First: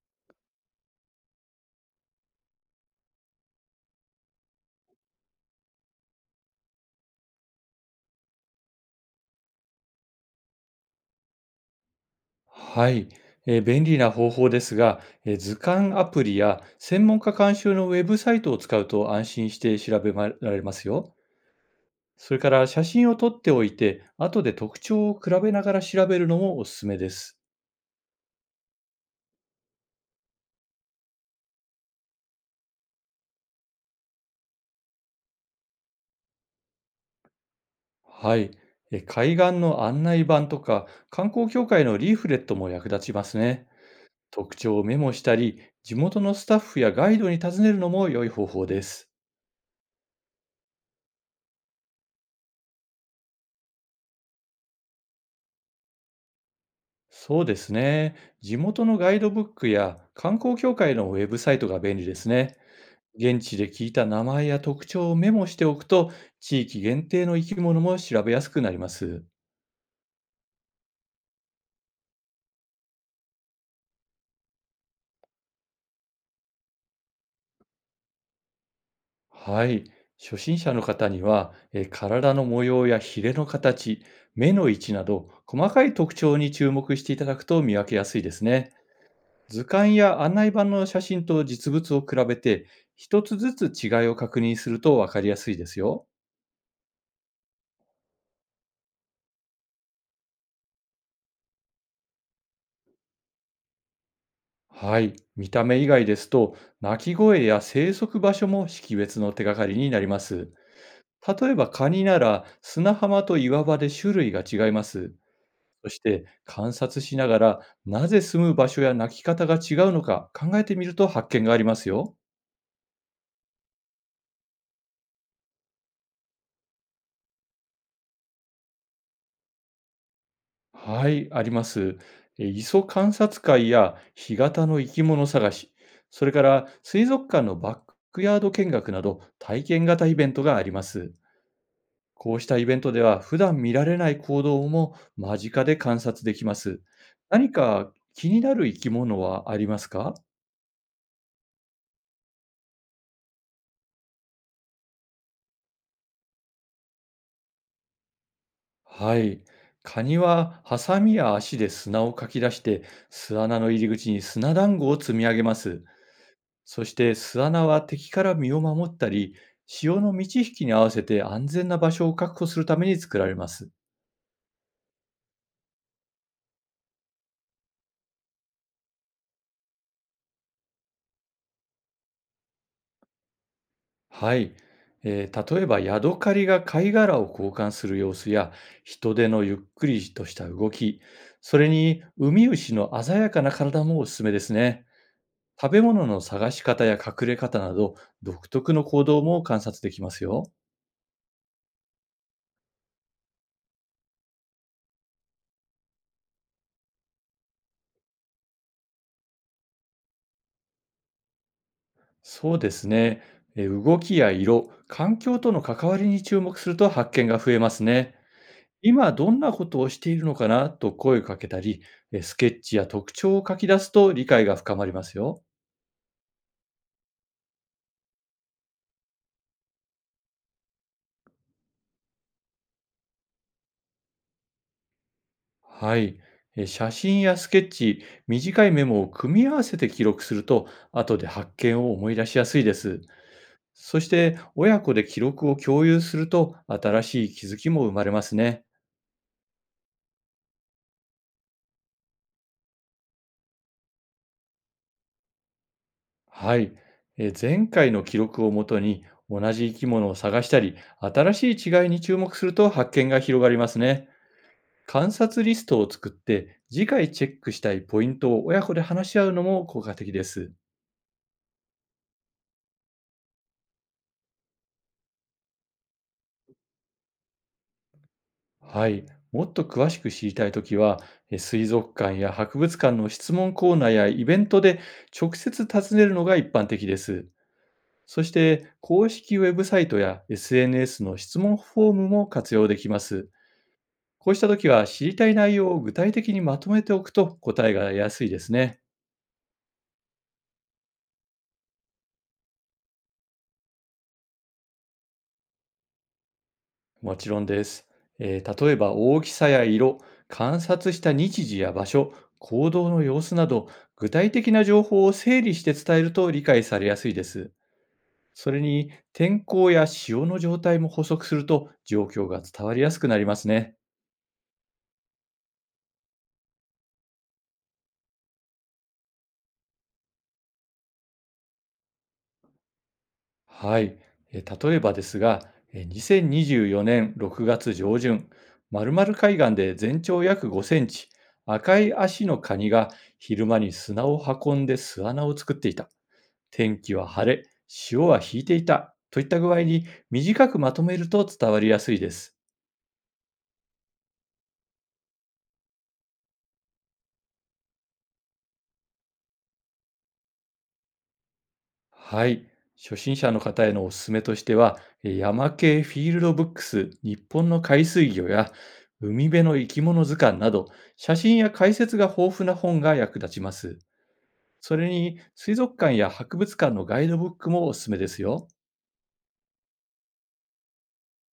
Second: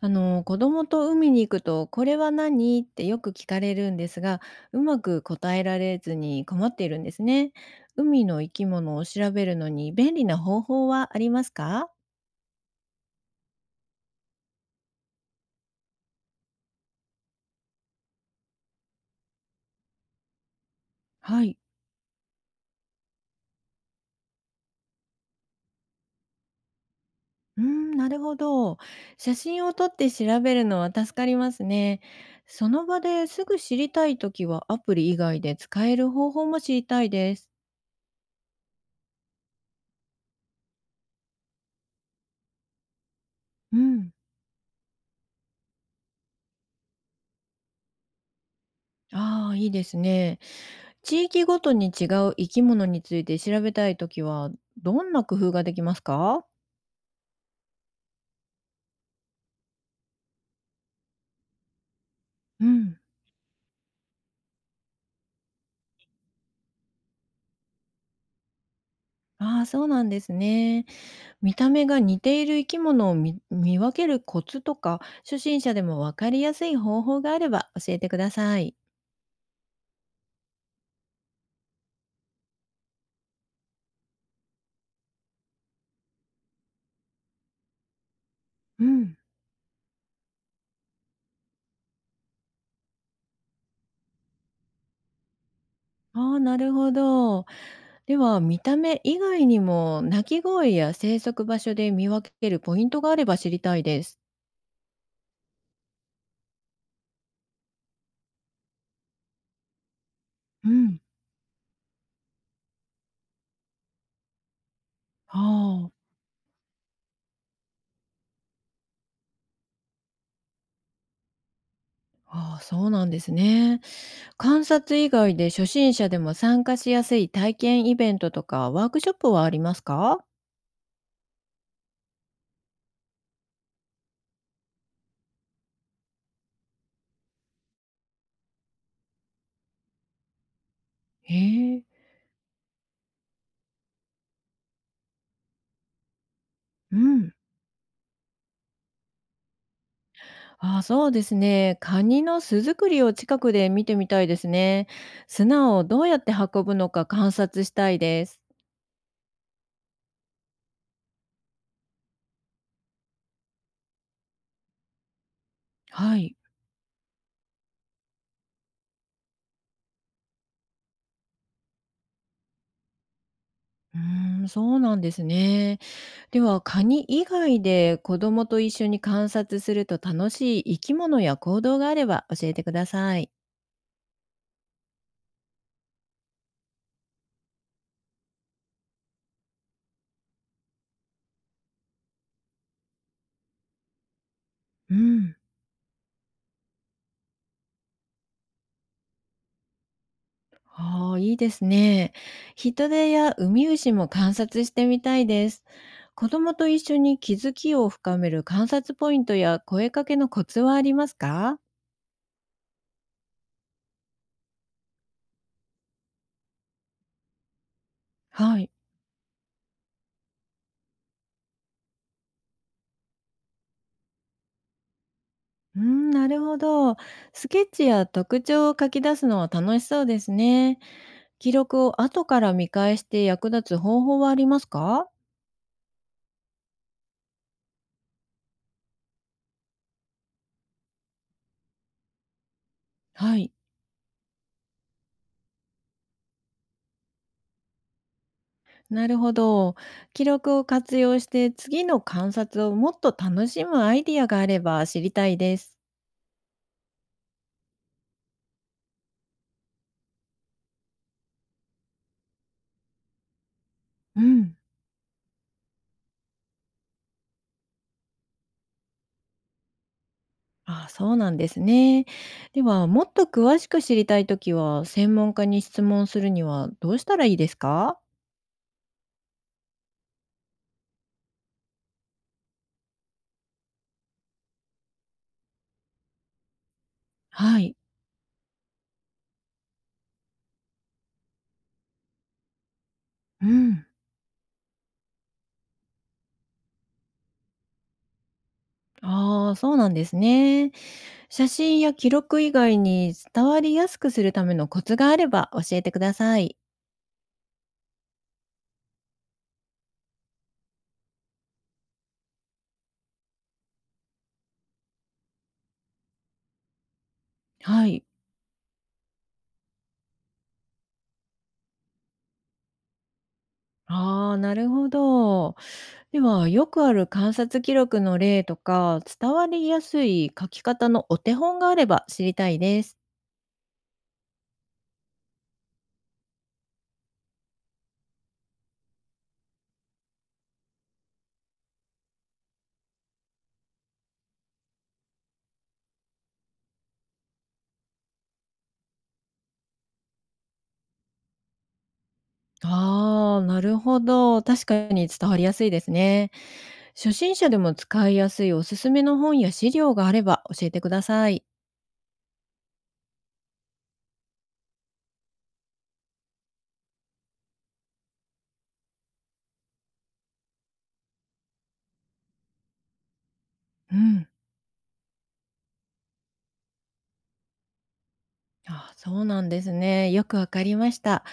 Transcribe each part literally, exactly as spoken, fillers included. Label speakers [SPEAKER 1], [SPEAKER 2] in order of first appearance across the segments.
[SPEAKER 1] あの子供と海に行くと「これは何?」ってよく聞かれるんですが、うまく答えられずに困っているんですね。海の生き物を調べるのに便利な方法はありますか？
[SPEAKER 2] はい、えー便利な方法ですが、えー図鑑アプリや専門家監修のウェブサイトを使うと安心して調べまられますよ。
[SPEAKER 1] はい。
[SPEAKER 2] それから写真を撮っておいて、後で特徴を比べながら調べるのもおすすめです。
[SPEAKER 1] うーん、なるほど。写真を撮って調べるのは助かりますね。その場ですぐ知りたいときはアプリ以外で使える方法も知りたいです。
[SPEAKER 2] はい、えー海岸の案内板とか観光協会のリーフレットも役立ちますね。
[SPEAKER 1] うん。
[SPEAKER 2] 特徴をメモしたり、地元のスタッフやガイドに尋ねるのも良い方法です。
[SPEAKER 1] ああー、いいですね。地域ごとに違う生き物について調べたいときは、どんな工夫ができますか？
[SPEAKER 2] そうですね。地元のガイドブックや観光協会のウェブサイトが便利ですね。
[SPEAKER 1] うん、
[SPEAKER 2] 現地で聞いた名前や特徴をメモしておくと、地域限定の生き物も調べやすくなります。
[SPEAKER 1] ああ、そうなんですね。見た目が似ている生き物を見見分けるコツとか、初心者でもわかりやすい方法があれば教えてください。
[SPEAKER 2] はい。初心者の方には、えー体の模様やヒレの形、目の位置など、細かい特徴に注目していただくと見分けやすいですね。
[SPEAKER 1] うん、
[SPEAKER 2] 図鑑や案内板の写真と実物を比べて、一つずつ違いを確認すると分かりやすいですよ。
[SPEAKER 1] ああ、なるほど。では、見た目以外にも、鳴き声や生息場所で見分けるポイントがあれば知りたいです。
[SPEAKER 2] はい。見た目以外ですと、鳴き声や生息場所も識別の手がかりになります。
[SPEAKER 1] うん。
[SPEAKER 2] 例えばカニなら砂浜と岩場で種類が違います。
[SPEAKER 1] あ
[SPEAKER 2] そ
[SPEAKER 1] あ、
[SPEAKER 2] して観察しながら、なぜ住む場所や鳴き方が違うのか考えてみると発見がありますよ。
[SPEAKER 1] ああ、そうなんですね。観察以外で初心者でも参加しやすい体験イベントとかワークショップはありますか？
[SPEAKER 2] はい、あります。え磯観察会や干潟の生き物探し、それから水族館のバックヤード見学など体験型イベントがあります。
[SPEAKER 1] へえ、
[SPEAKER 2] こうしたイベントでは普段見られない行動も間近で観察できます。
[SPEAKER 1] うん。
[SPEAKER 2] 何か気になる生き物はありますか？
[SPEAKER 1] あ、そうですね。カニの巣作りを近くで見てみたいですね。砂をどうやって運ぶのか観察したいです。
[SPEAKER 2] はい。カニはハサミや足で砂をかき出して、巣穴の入り口に砂団子を積み上げます。
[SPEAKER 1] はい。
[SPEAKER 2] そして巣穴は敵から身を守ったり、潮の満ち引きに合わせて安全な場所を確保するために作られます。
[SPEAKER 1] うーん、そうなんですね。では、カニ以外で子供と一緒に観察すると楽しい生き物や行動があれば教えてください。
[SPEAKER 2] はい、えー例えばヤドカリが貝殻を交換する様子や、人手のゆっくりとした動き、それにウミウシの鮮やかな体もおすすめですね。
[SPEAKER 1] うん。
[SPEAKER 2] 食べ物の探し方や隠れ方など、独特の行動も観察できますよ。
[SPEAKER 1] ああ、いいですね。ヒトデやウミウシも観察してみたいです。子供と一緒に気づきを深める観察ポイントや声かけのコツはありますか？
[SPEAKER 2] そうですね、えー動きや色、環境との関わりに注目すると発見が増えますね。
[SPEAKER 1] はい。
[SPEAKER 2] 今どんなことをしているのかなと声をかけたり、えースケッチや特徴を書き出すと理解が深まりますよ。
[SPEAKER 1] うん、なるほど。スケッチや特徴を書き出すのは楽しそうですね。記録を後から見返して役立つ方法はありますか？
[SPEAKER 2] はい。えー写真やスケッチ、短いメモを組み合わせて記録すると、後で発見を思い出しやすいです。
[SPEAKER 1] はい。
[SPEAKER 2] そして、親子で記録を共有すると、新しい気づきも生まれますね。
[SPEAKER 1] なるほど。記録を活用して次の観察をもっと楽しむアイディアがあれば知りたいです。
[SPEAKER 2] はい。えー前回の記録をもとに、同じ生き物を探したり、新しい違いに注目すると発見が広がりますね。
[SPEAKER 1] うん。
[SPEAKER 2] 観察リストを作って、次回チェックしたいポイントを親子で話し合うのも効果的です。
[SPEAKER 1] あ、そうなんですね。では、もっと詳しく知りたいときは、専門家に質問するにはどうしたらいいですか？
[SPEAKER 2] はい。もっと詳しく知りたいときは、え水族館や博物館の質問コーナーやイベントで直接尋ねるのが一般的です。
[SPEAKER 1] はい。
[SPEAKER 2] そして、公式ウェブサイトや エスエヌエス の質問フォームも活用できます。
[SPEAKER 1] うん。
[SPEAKER 2] こうしたときは、知りたい内容を具体的にまとめておくと答えが得やすいですね。
[SPEAKER 1] ああ、そうなんですね。写真や記録以外に伝わりやすくするためのコツがあれば教えてください。
[SPEAKER 2] もちろんです。えー例えば、大きさや色、観察した日時や場所、行動の様子など、具体的な情報を整理して伝えると理解されやすいです。
[SPEAKER 1] はい。
[SPEAKER 2] それに、天候や潮の状態も補足すると状況が伝わりやすくなりますね。
[SPEAKER 1] ああ、なるほど。では、よくある観察記録の例とか、伝わりやすい書き方のお手本があれば知りたいです。
[SPEAKER 2] はい。えー例えばですが、えーにせんにじゅうよねんろくがつ上旬、丸々海岸で全長約ごセンチ、赤い足のカニが昼間に砂を運んで巣穴を作っていた。天気は晴れ、潮は引いていた、といった具合に短くまとめると伝わりやすいです。
[SPEAKER 1] ああ、なるほど。確かに伝わりやすいですね。初心者でも使いやすいおすすめの本や資料があれば教えてください。
[SPEAKER 2] はい。初心者の方へのおすすめとしては、えー山系フィールドブックス日本の海水魚や海辺の生き物図鑑など、写真や解説が豊富な本が役立ちます。
[SPEAKER 1] うん。
[SPEAKER 2] それに、水族館や博物館のガイドブックもおすすめですよ。
[SPEAKER 1] あ、そうなんですね。よくわかりました。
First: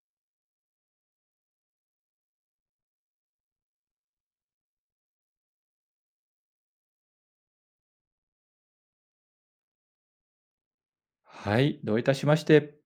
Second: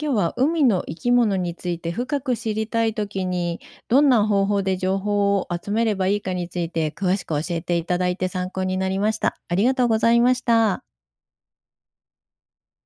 [SPEAKER 1] 今日は海の生き物について深く知りたいときに、どんな方法で情報を集めればいいかについて詳しく教えていただいて参考になりました。ありがとうございました。
[SPEAKER 2] はい。どういたしまして。